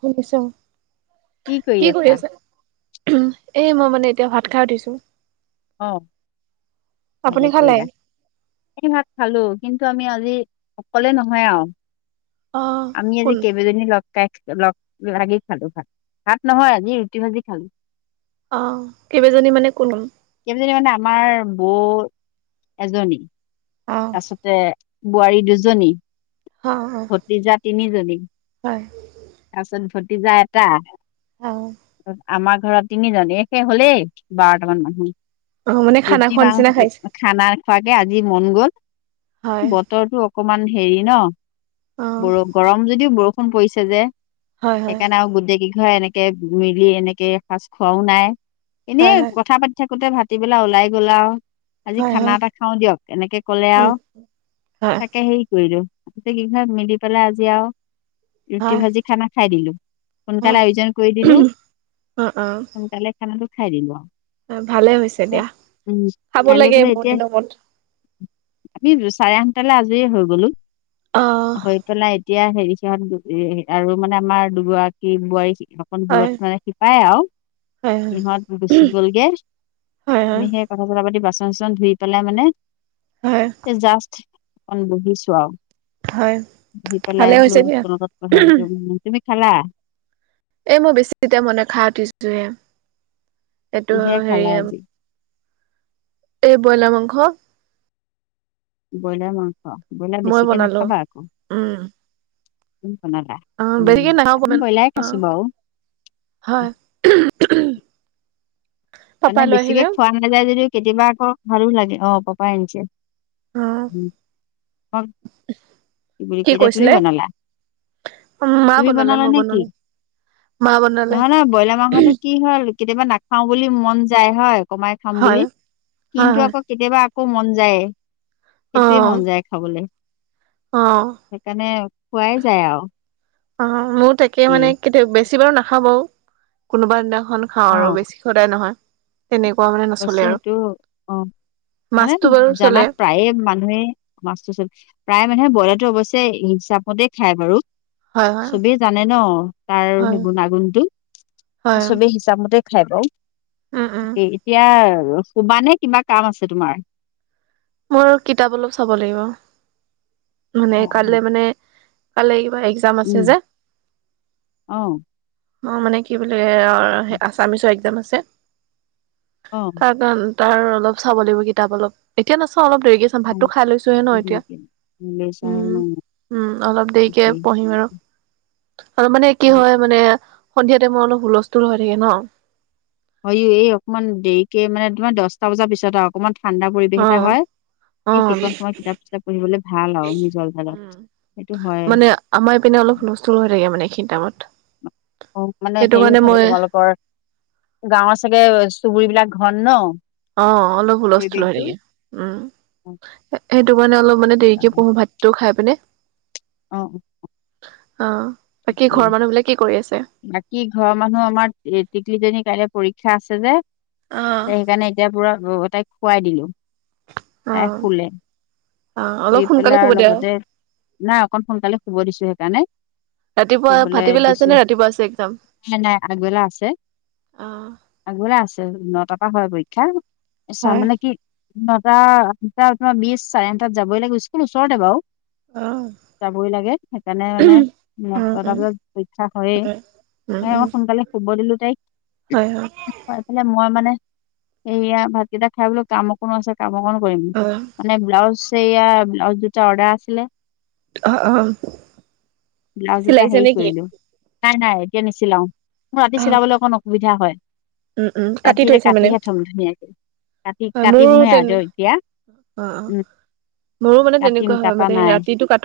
শুনিছ' কি কৰি আছা? এই মই মানে এতিয়া ভাত খাই উঠিছো অ আপুনি ভালেই খালে? কৰিলা এই ভাত খালো, কিন্তু আমি আজি অকলে নহয় আও অঁ আমি আজি কোন কেইবাজনি লগ খাই লগ লাগি খালো ভাত ভাত নহয় আজি ৰুটি ভাজি খালো অ কেইবাজনী মানে কোন কোন কেইবাজনী মানে আমাৰ বৌ এজনী অঁ তাৰপিছতে বোৱাৰী দুজনী, অঁ অঁ ভতিজা তিনিজনী হয় তাছত ভতিজা এটা অঁ আমাৰ ঘৰত তিনিজনী এই সে হলেই বাৰটামান মানুহ অঁ মানে খানা ৰুটি খোৱা নিচিনা খাইছে। মাংস খানা খোৱাকে আজি মন গ'ল ব হয় বতৰটো অকমান হেৰি ন অ বৰ গৰম যদিও বৰষুণ পৰিছে যে হয় হয় সেইকাৰণে আৰু গোটেইকেইঘৰে এনেকে মিলি এনেকে এখাজ খোৱাও নাই হয় হয় এনেই কথা পাতি থাকোতে ভাতিবেলা ওলাই গ'লা আৱ আজি হয় খানা হয় এটা খাও দিয়ক এনেকে কলে উম আৱ হয় তাকে হেৰি কৰিলোঁ গোতেই কেইঘৰে মিলি পেলাই আজি আৱ ৰুটি হয় ভাজি খানা খাই দিলো সোনকালে হয়। আয়োজন কৰি দিলো, অঁ অঁ সোনকালে খানাটো খাই দিলোঁ আৱ ভালে হৈছে পিছত দিয়া উম খাব খাই লৈ লাগে পেলাই বহুত এতিয়াই দিনৰ মূৰত। আমি চাৰে আঠটালৈ আজৰিয়ে হৈ গলো অঁ হৈ পেলাই এতিয়া হেৰি সিহঁত আৰু মানে আমাৰ দুগৰাকী বোৱাৰী অকণ হয় দূৰত মানে শিপাই আৱ হয় সিহঁত গুচি গ'লগে হয় আমি হয় সেই কথা-চথা পাতি বাচন চাচন ধুই পেলাই মানে হয় জাষ্ট অকণ বহিছো আও হয় বহি পেলাই ভালে হৈছে দিয়া। বোলো লগত পাতো তুমি খালা? এই মই বেছি এতিয়া মনে খাই উঠিছোহে এইটো কিহে হেৰি খালা আজি এই ব্ৰইলাৰ মাংস ব্ৰইলাৰ মাংস। ব্ৰইলাৰ মই বেছিকে বনালো নাখাবা আকৌ উম কোন বনালা? অ উম বেছিকে নাখাওঁ আমি অকমান ব্ৰইলাৰে অ খাইছো বাৰু হয় মানে পাপাই লৈ বেছিকে আহিলে খোৱা নাযায়, যদিও কেতিয়াবা আকৌ ভালো লাগে। অ, পাপা আনিছে। উম। তোমাক উম। বুলি কি কয় এতিয়া তুমি কৈছিলে? বনালা মা তুমি বনালে বনালা মই নে কি বনুৱানাই। নহয়- নহয় ব্ৰইলাৰ মাংসটো কি? কি হয়, কেতিয়াবা নাখাও বুলি মন যায় হয়। কমাই খাম হয় বুলি হয় কিন্তু হয় আকৌ কেতিয়াবা আকৌ মন যায়। অ সেইটোৱে মন যায় খাবলৈ। অ, সেইকাৰণে খোৱাই যায় আৰু অ মোৰ তাকে কি মানে কেতিয়া বেছি বেছি বাৰু নাখাওঁ বাৰু। কোনোবা দিনাখন খাওঁ অ আৰু। বেছি সদায় নহয়, তেনেকুৱা মানে। হৈছে নচলে আৰু সেইটো। অ, মানে মাছটো বাৰু চলে জানাত প্ৰায়ে মান এনে মাছটো চব প্ৰায় মানুহে ব্ৰইলাৰটো অৱশ্য হিচাপতেই খায় বাৰু। হয় হয় চবেই জানে ন। তাৰ হয় সেই গুণাগুণটো। হয় চবেই হিচাপ হিচাবমতে খাই বাৰু। উম উম এতিয়া শুবা নে কিবা কাম আছে তোমাৰ? মোৰ কিতাপ অলপ চাব লাগিব। মানে অ অ কাইলৈ মানে [unintelligible] উম, যে আহ। অ, মানে কি বোলি, আছামিচৰ এক্সাম আছে। অ। তাৰ তাৰ অলপ চাব লাগিব, কিতাপ অলপ। এতিয়া নাচাওঁ অলপ দেৰিকে। অ ভাতটো খাই লৈছোহে ন দিয়ে এতিয়া। দিয়ে। লৈছা আৰু ন? উম- উম, অলপ দেৰিকে ঠিকেই। পঢ়িম আৰু। তাৰমানে কি হয় মানে, সন্ধিয়া টাইমত অলপ হুলস্থুল হৈ থাকে ন। হয়, এই অকনমান দেৰিকে মানে তোমাৰ দহটা বজাৰ পিছত আৰু অকমান ঠাণ্ডা পৰিৱেশ অ এটা হয়। অ সেই সেইখণ সময়ত কিতাপ- চিতাপ পঢ়িবলৈ ভাল আৰু। নিজৰ উম ভাগত সেইটো হয়। মানে আমাৰ পিনে অলপ হুলস্থল হৈ থাকে মানে, এইখিনি টাইমত। মানে সেইটো হেৰি কাৰণে চাগে, মই তোমালোকৰ গাঁৱৰ চাগে চুবুৰীবিলাক ঘন ন। অ, অলপ হুলস্থুল হৈ পৰিৱেশটো থাকে। উম, অ সেইটো কাৰণে অলপ মানে দেৰিকে সেইকাৰণে। পঢ়ো। ভাত ভাততো খাই পিনে। অ, অ, অ, বাকী ঠিকেই ঘৰৰ মানুহবিলাক কি কৰি আছে? বাকী ঘৰৰ মানুহ আমাৰ টিকলিজনী কাইলৈ পৰীক্ষা আছে যে। তাই অ সেইকাৰণে এতিয়া পুৰা তাইক শুৱাই দিলো, অ তাই শুলে। অ শুই অলপ সোনকালে পেলাই শুব আৰু দিয়া লগতে, নাই অকণ সোনকালে শুব দিছো সেইকাৰণে। ৰাতিপুৱা, শুবলৈ ভাতিবেলা দিছো আছে নে ৰাতিপুৱা আছে এক্সাম? নাই- নাই আগবেলা আছে। আগবেলা আছে, নটা পৰা হয় পৰী ক্ষা। হয় মানে কি নটা, আঠটা তোমাৰ বিশ চাৰে আঠটা যাবই লাগিব, স্কুল ওচৰতে বাৰু। অ। যাবই লাগে। সেইকাৰণে মানে উম ন'টা উম বজাত পৰীক্ষা হয়েই। হয় এ অ, সোনকালে শুব দিলো তাইক। হয়-হয়। হয়, এইফালে মই মানে, সেয়া ভাতকেইটা খাই বোলো, কাম অকণনো আছে। কামঅকণ নো কৰিম। অ মানে ব্লাউজ সেইয়া ব্লাউজ দুটা অৰ্ডাৰ আছিলে। অ অ ব্লাউজ দুটা চিলাইছে হেৰি নে কি কৰিলো। নাই- নাই এতিয়া নিচিলাও। মোৰ ৰাতি অ চিলাবলৈ অকণ অসুবিধা হয়। উম- উম, ৰাতি কাটি এতিয়া থৈছ মানে? কাটিহে থ'ম ধুনীয়াকে কাটি হয় মোৰ কাটিমহে আৰু তেনে এতিয়া অ, উম মোৰো মানে কাটিম তেনেকুৱা হয়। কাটা মানে নাই ৰাতিটো কা,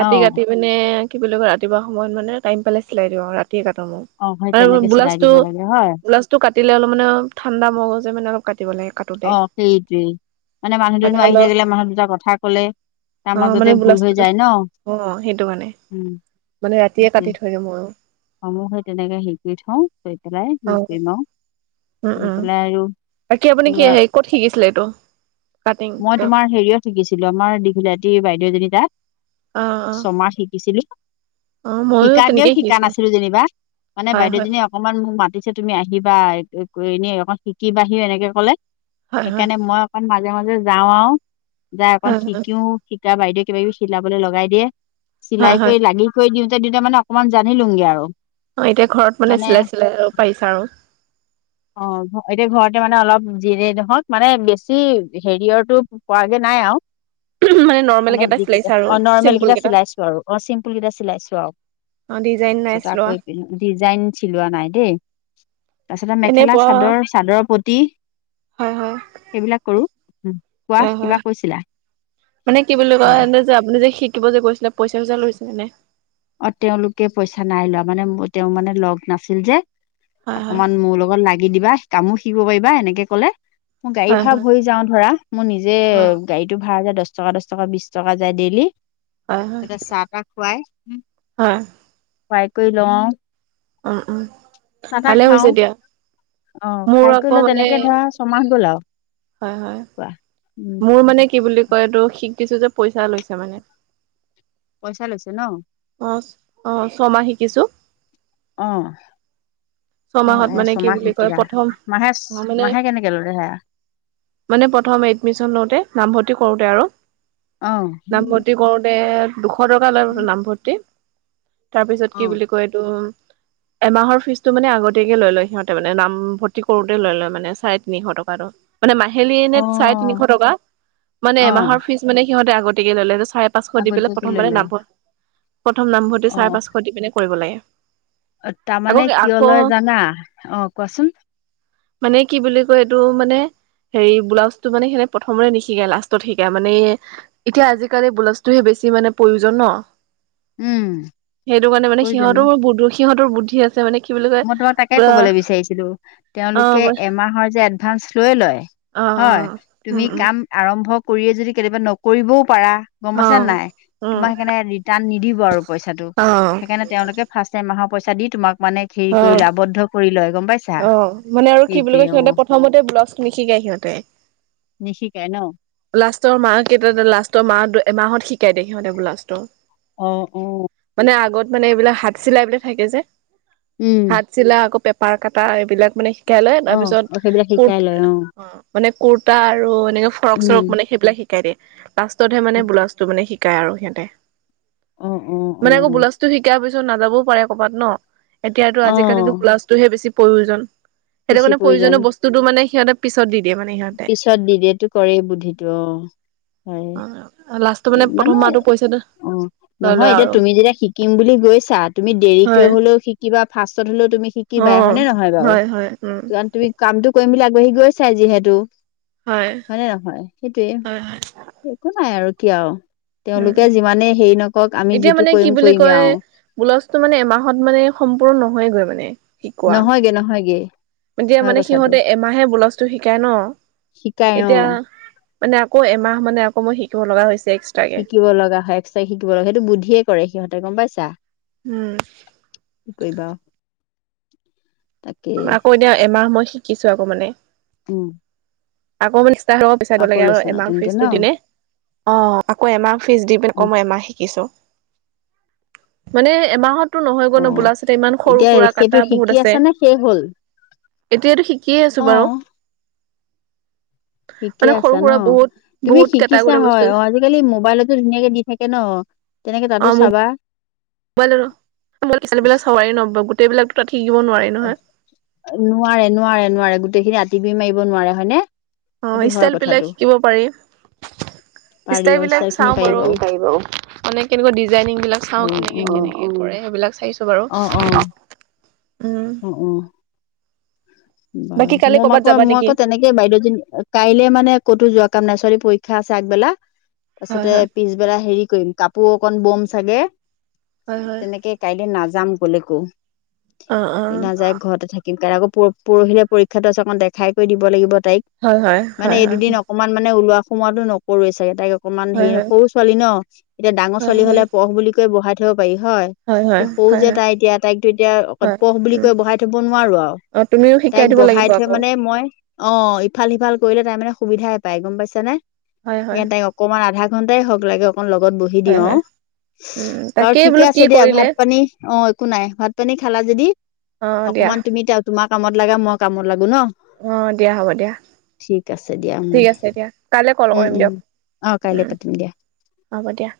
ৰাতি অ কাটি মানে কি বুলি কয়, ৰাতিপুৱা সময়ত মানে টাইম পালে চিলাই দিওঁ। ৰাতিয়ে কটো মই। অ সেই মানে তেনেকে চিলাই ব্লাউজটো দিব লাগে হয়। ব্লাউজটো কাটিলে অলপ মানে ঠাণ্ডা মগজে মানে অলপ কাটিব লাগে। কাটোতে অ সেইটোৱেই। মানে মানুহ দুনোহ আহি থাকিলে মানুহ দুটা কথা ক'লে। তাৰ অ মানে মাজতে ভুল ব্লাউজটো হৈ যায় ন? অ', সেইটো কাৰণে। উম। মানে ৰাতিয়ে সেইটোৱে কাটি থৈ দি মই আৰু। সেই তেনেকে শিকি থওঁ। গৈ পেলাই অ', শিকিমও গৈ পেলাই আৰু। বাকি আপুনি কি এয়া ক'ত শিকিছিলে এইটো কাটিং টো? শিকিছিলোঁ আমাৰ দীঘলাতিৰ বাইদেউজনী তাত অ', অ', ছমাহ শিকিছিলোঁ। অ', ময়ো শিকাকেও তেনেকেই শিকা শিকিছোঁ। নাছিলোঁ যেনিবা মানে হয়, হয়, বাইদেউজনী। অকমান মোক মাতিছে তুমি আহিবা এনেই অক শিকিবাহিও এনেকে ক'লে। হয়, হয়, সেইকাৰণে মই অকণ মাজে মাজে যাওঁ আৰু যাই অকণ হয়, হয়, শিকোও।। তেতিয়া বাইদেউৱে কিবাকিবি চিলাবলৈ লগাই দিয়ে হয়, চিলাই হয়। কৰি লাগি। থৈ দিওঁতে দিওঁতে মানে অকনমান জানিলোগে আৰু। অ এতিয়া ঘৰত মানে চিলাই, চিলাই পাৰিছা আৰু। অ এতিয়া ঘৰতে মানে অলপ যিয়ে নহক মানে বেছি হেৰিয়ৰটো পোৱাগে নাই আৰু। নৰ্মেল মানে কেইটা চিলাইছা যিকেইটা আৰু অ নৰ্মেল চিম্পুল কেইটা চিলাইছো আৰু অ চিম্পুল কেইটা চিলাইছো আৰু। অ ডিজাইন তাৰপিছত আকৌ নাইছিলোৱা। ডিজাইন চিলোৱা নাই দেই, তাৰপিছতে এনেই মেখেলা পোৱা চাদৰ। চাদৰ পতি হয়, হয়, সেইবিলাক কৰো, কোৱা হয়, হয়। কিবা কৈছিলা। মানে কি বুলি কয় হয় এনে যে আপুনি যে শিকিব যে গৈছিলে পইচা চইচা লৈছিলে। অ তেওঁলোকে পইচা নাই লোৱা মানে তেওঁ মানে লগ নাছিল যে। হয়, হয়, অকমান মোৰ লগত লাগি দিবা, কামো শিকিব পাৰিবা এনেকে ক'লে। গাড়ী হয়, ভাড়া হয়, ভৰি যাওঁ ধৰা, মোৰ নিজে। অ', গাড়ীটো ভাড়া যে দহ টকা দহ টকা বিশ টকা যায় ডেইলি হয়, হয়, তাতে চাহ তাহ খুৱাই। হয়। বাইক কৰি লওঁ। উ উম। চাহ তাহ ভালে খাও, হৈছে দিয়া। অ' মোৰ খাই আকৌ কৰিলে মানে তেনেকে ধৰা ছমাহ গ'ল আৰু। হয়', হয়। কোৱা উম। মোৰ মানে কি বুলি কয় এইটো শিকিছোঁ যে পইচা লৈছে মানে। পইচা লৈছে ন। অ অ ছমাহ শিকিছোঁ। অ। অ অ ছমাহত মানে কি ছমাহ বুলি কয় শিকালা প্ৰথম মাহে মানে মাহে কেনেকে ল'লে হেয়া। মানে প্ৰথম এডমিচন লওঁতে নামভৰ্তি কৰোতে আৰু। অ। নামভৰ্তি কৰোতে দুশ টকা লয় নামভৰ্তি। তাৰপিছত অ কি বুলি কয় এইটো এমাহৰ ফিচ। টো মানে আগতীয়াকে লৈ লয় সিহঁতে মানে নাম ভৰ্তি কৰোতে লৈ লয় মানে চাৰে তিনিশ টকাটো। মানে মাহিলী এনে অ চাৰে তিনিশ টকা মানে অ এমাহৰ ফিজ মানে সিহঁতে আগতকে ললে চাৰে। পাঁচশ দি পেলাই আগতীয়াকে লৈ প্ৰথমবাৰে লয় নামভৰ। প্ৰথম নামভৰ্তি অ চাৰে পাঁচশ দি পিনে কৰিব লাগে আকৌ। তলয় জানা অ কোৱাচোন। মানে কি বুলি কয় এইটো মানে। হেৰি ব্লাউজ টো মানে সিহতে প্ৰথমতে নিশিকায় লাষ্টত শিকায় মানে। এতিয়া আজিকালি বোলাচটোহে বেছি মানে প্ৰয়োজন ন। উম সেইটো কাৰণে মানে প্ৰয়োজনী সিহঁতৰ বু সিহঁতৰ বুদ্ধি আছে মানে। কি বুলি কয় মই তোমাক তাকে কবলৈ বিচাৰিছিলো অ অ তেওঁলোকে এমাহৰ যে এডভাস লৈ লয়। অ হয় তুমি উম উম কাম আৰম্ভ কৰিয়ে যদি কেতিয়াবা নকৰিবও পাৰা। গম অ পাইছে নাই উম তোমাক সেইকাৰণে ৰিটাৰ্ণ নিদিব আৰু পইচাটো অ সেইকাৰণে। তেওঁলোকে ফাৰ্ষ্ট টাইম মৰইচা দি তোমাক মানে হেৰি অ কৰি লয় আৱদ্ধ কৰি লয় গম পাইছ। অ মানে আৰু কি বুলি কয় সিহঁতে প্ৰথমতে ব্লাউজ নিশিকায় সিহঁতে। নিশিকায় ন। লাষ্টৰ মা কেইটা লাষ্টৰ মাহ মাহত শিকাই দে সিহঁতে লাষ্টৰ। অ অ। মানে আগত মানে এইবিলাক হাত চিলাইবিলাক থাকে যে। উম। হাত চিলা আকৌ পেপাৰ কাটা এইবিলাক মানে শিকাই লয় অ তাৰপিছত অ সেইবিলাক কুৰ্ট শিকাই লয় অ। মানে কুৰ্তা আৰু এনেকে ফৰক চৰক উম মানে সেইবিলাক শিকাই দিয়ে লাষ্টতহে মানে বোলা। টো মানে শিকাই আৰু সিহঁতে অ অ অ মানে আকৌ গোলাচটো শিকাই পি। টো নাযাবও পাৰে কবাত ন এতিয়াতো অ আজিকালিতো গ্লাছটোহে বেছি প্ৰয়োজন। সেইটো বেছি কাৰণে প্ৰয়োজন প্ৰয়োজনীয় বস্তুটো মানে সিহঁতে পিছত দি দিয়ে মানে সি। পিছত দিয়ে এইটো কৰেই বুদ্ধিটো অ হয়। টো মানে প্ৰথম মাহটো পইচে না। অ নহয় এতিয়া তুমি যেতিয়া শিকিম বুলি গৈছা তুমি দেৰিকে হয় হ'লেও শিকা ফাৰ্ষ্টত হ'লেও তুমি শি। কি অ বাই হয়নে নহয় বাৰু হয় হয় উম তুমি কামটো কৰিম বুলি আগবাঢ়ি গৈছা যিহেতু। হয় হয়নে নহয় সেইটোৱে। হয় হয় একো নাই আৰু কিয় আৰু উম উম তেওঁলোকে যিমানে হেৰি নকক আমি যিটো কৰিম কৰিমেই আও। বোলাউছটো মানে এমাহত মানে সম্পূৰ্ণ নহয়েগৈ মানে। শিকোৱা নহয়গে নহয় গে। এতিয়া মানে সিহঁতে এমাহে বোলাউছটো শিকায় ন শিকাই অ এতিয়া। মানে আকৌ এমাহ মানে আকৌ মই শিকিব লগা হৈছে এক্স। শিকিব লগা হয় এক্সট্ৰ শিকিব লগা সেইটো বুদ্ধিয়ে কৰে সিহঁতে গম পাইছা। উম। কৈয়বা আউ। আকৌ এতিয়া এমাহ মই শিকিছো আকৌ মানে। উম। আকৌ ম নি্সষ্টাৰ হ'ব পিচাৰাব আকৌ লাগে আৰু লৈছা এমাট নতুনকে ন ফিজটো দিনে। অ আকৌ এমাহ ফিজ দি পেলে অ আকৌ মই এমাহ শিকিছোঁ। মানে এমাহতো নহয় গল অ ন বোলাচতে ইমান সৰু এতিয়া সুৰা সেইটো কাটা শিকি বহুত আছে। আছা নে শেষ হ'ল এতিয়াতো শিকিয়ে অ আছো বাৰু। শিকে মানে সৰু আছা ন সুৰা বহুত তুমি বহুত কেইটা শিকিছা বস্তু হয় অ আজিকালি মোবাইলতো ধুনীয়াকে দি থাকে ন। তেনেকে তাতো চাবা। মোবাই ন ম ছোৱালী বিলাক চাৰি নব গোটেই বিলাকতো তাত শিকিব নোৱাৰি নহয়। নোৱাৰে নোৱাৰে নোৱাৰে গোটেইখিনি আতি গোৰি মাৰিব নোৱাৰে হয়নে। অ সেইটো হয় ষ্টাইল বিলাক কথাটো শিকিব পাৰি পাৰি ষ্টাইল অ ইচ্ছা বিলাক খিনি চাও পাৰিব বাৰু। অ মানে কেনেকুৱা ডিজাইনিং বিলাক চাওঁ অ কেনেকে কেনেকে কৰে এইবিলাক চাইছো বাৰু। অ অ। উম। উম' উম' বাৰু বাকী কালি মোৰ ম কৰ'বাত আকৌ যাবা মই নেকি? আকৌ তেনেক- কে বাইদেউজনী কাইলে মানে ক'তো যোৱা কাম নাই ছোৱালী পৰীক্ষা আছে আগবেলা হয় তাৰপিছতে হয় পিছ- বেলা হেৰি কৰিম কাপোৰ অকন বম চাগে, হয় হয় তেনেকে- কাইলে নাযাম কলেকো। অ অ নাযায় ঘৰতে থাকিম কাইলে আকৌ প- পৰহিলে পৰীক্ষাটো আছে অকণ দেখাই কৰি দিব লাগিব তাইক। হয় মানে হয় হয় এই দুদিন হয় অ- অকমান মানে ওলোৱা সোমোৱাত নকৰোঁ চাগে, তাই- অকমান হয় হেৰি হয় ন সৰু ছোৱালী ন, এতিয়া ডাঙৰ হয় ছোৱালী হলে পহ বুলি কৈ বহাই থব পাৰি হয়। হয় এ সৰু হয় হয় যে তাই এতিয়া তাইকটো এতিয়া অ হয় পহ বুলি উম কৈ বহাই থব নোৱাৰো আও। অ তুমিও সে- তাইক বহাই থৈ মানে মই- অঁ' ইফাল সিফাল কৰিলে তাই মানে সুবিধাই পাই গম পাইছ নে? হয় হয় সেইকানে তাইক- অকমান আধা ঘণ্টাই হওক লাগে অকন লগ বহ- হি হয় দিওঁ আঁও। হয় উম বাৰু তাকেই ঠিকে বোলো কি আছে দিয়া ভাত কৰিলে পানী- অঁ' একো নাই, ভাত পানী খালা যদি অ দিয়া অকমান তুমি তোমাৰ কামত লাগা মই কামত লাগো ন। অঁ' দিয়া হ'ব দিয়া। ঠিক আছে দিয়া উম ঠিক আছে দিয়া, কাইলে কল উম কৰিম উম দিয়ক। অ কাইলে উম' পাতিম দিয়া হ'ব দিয়া।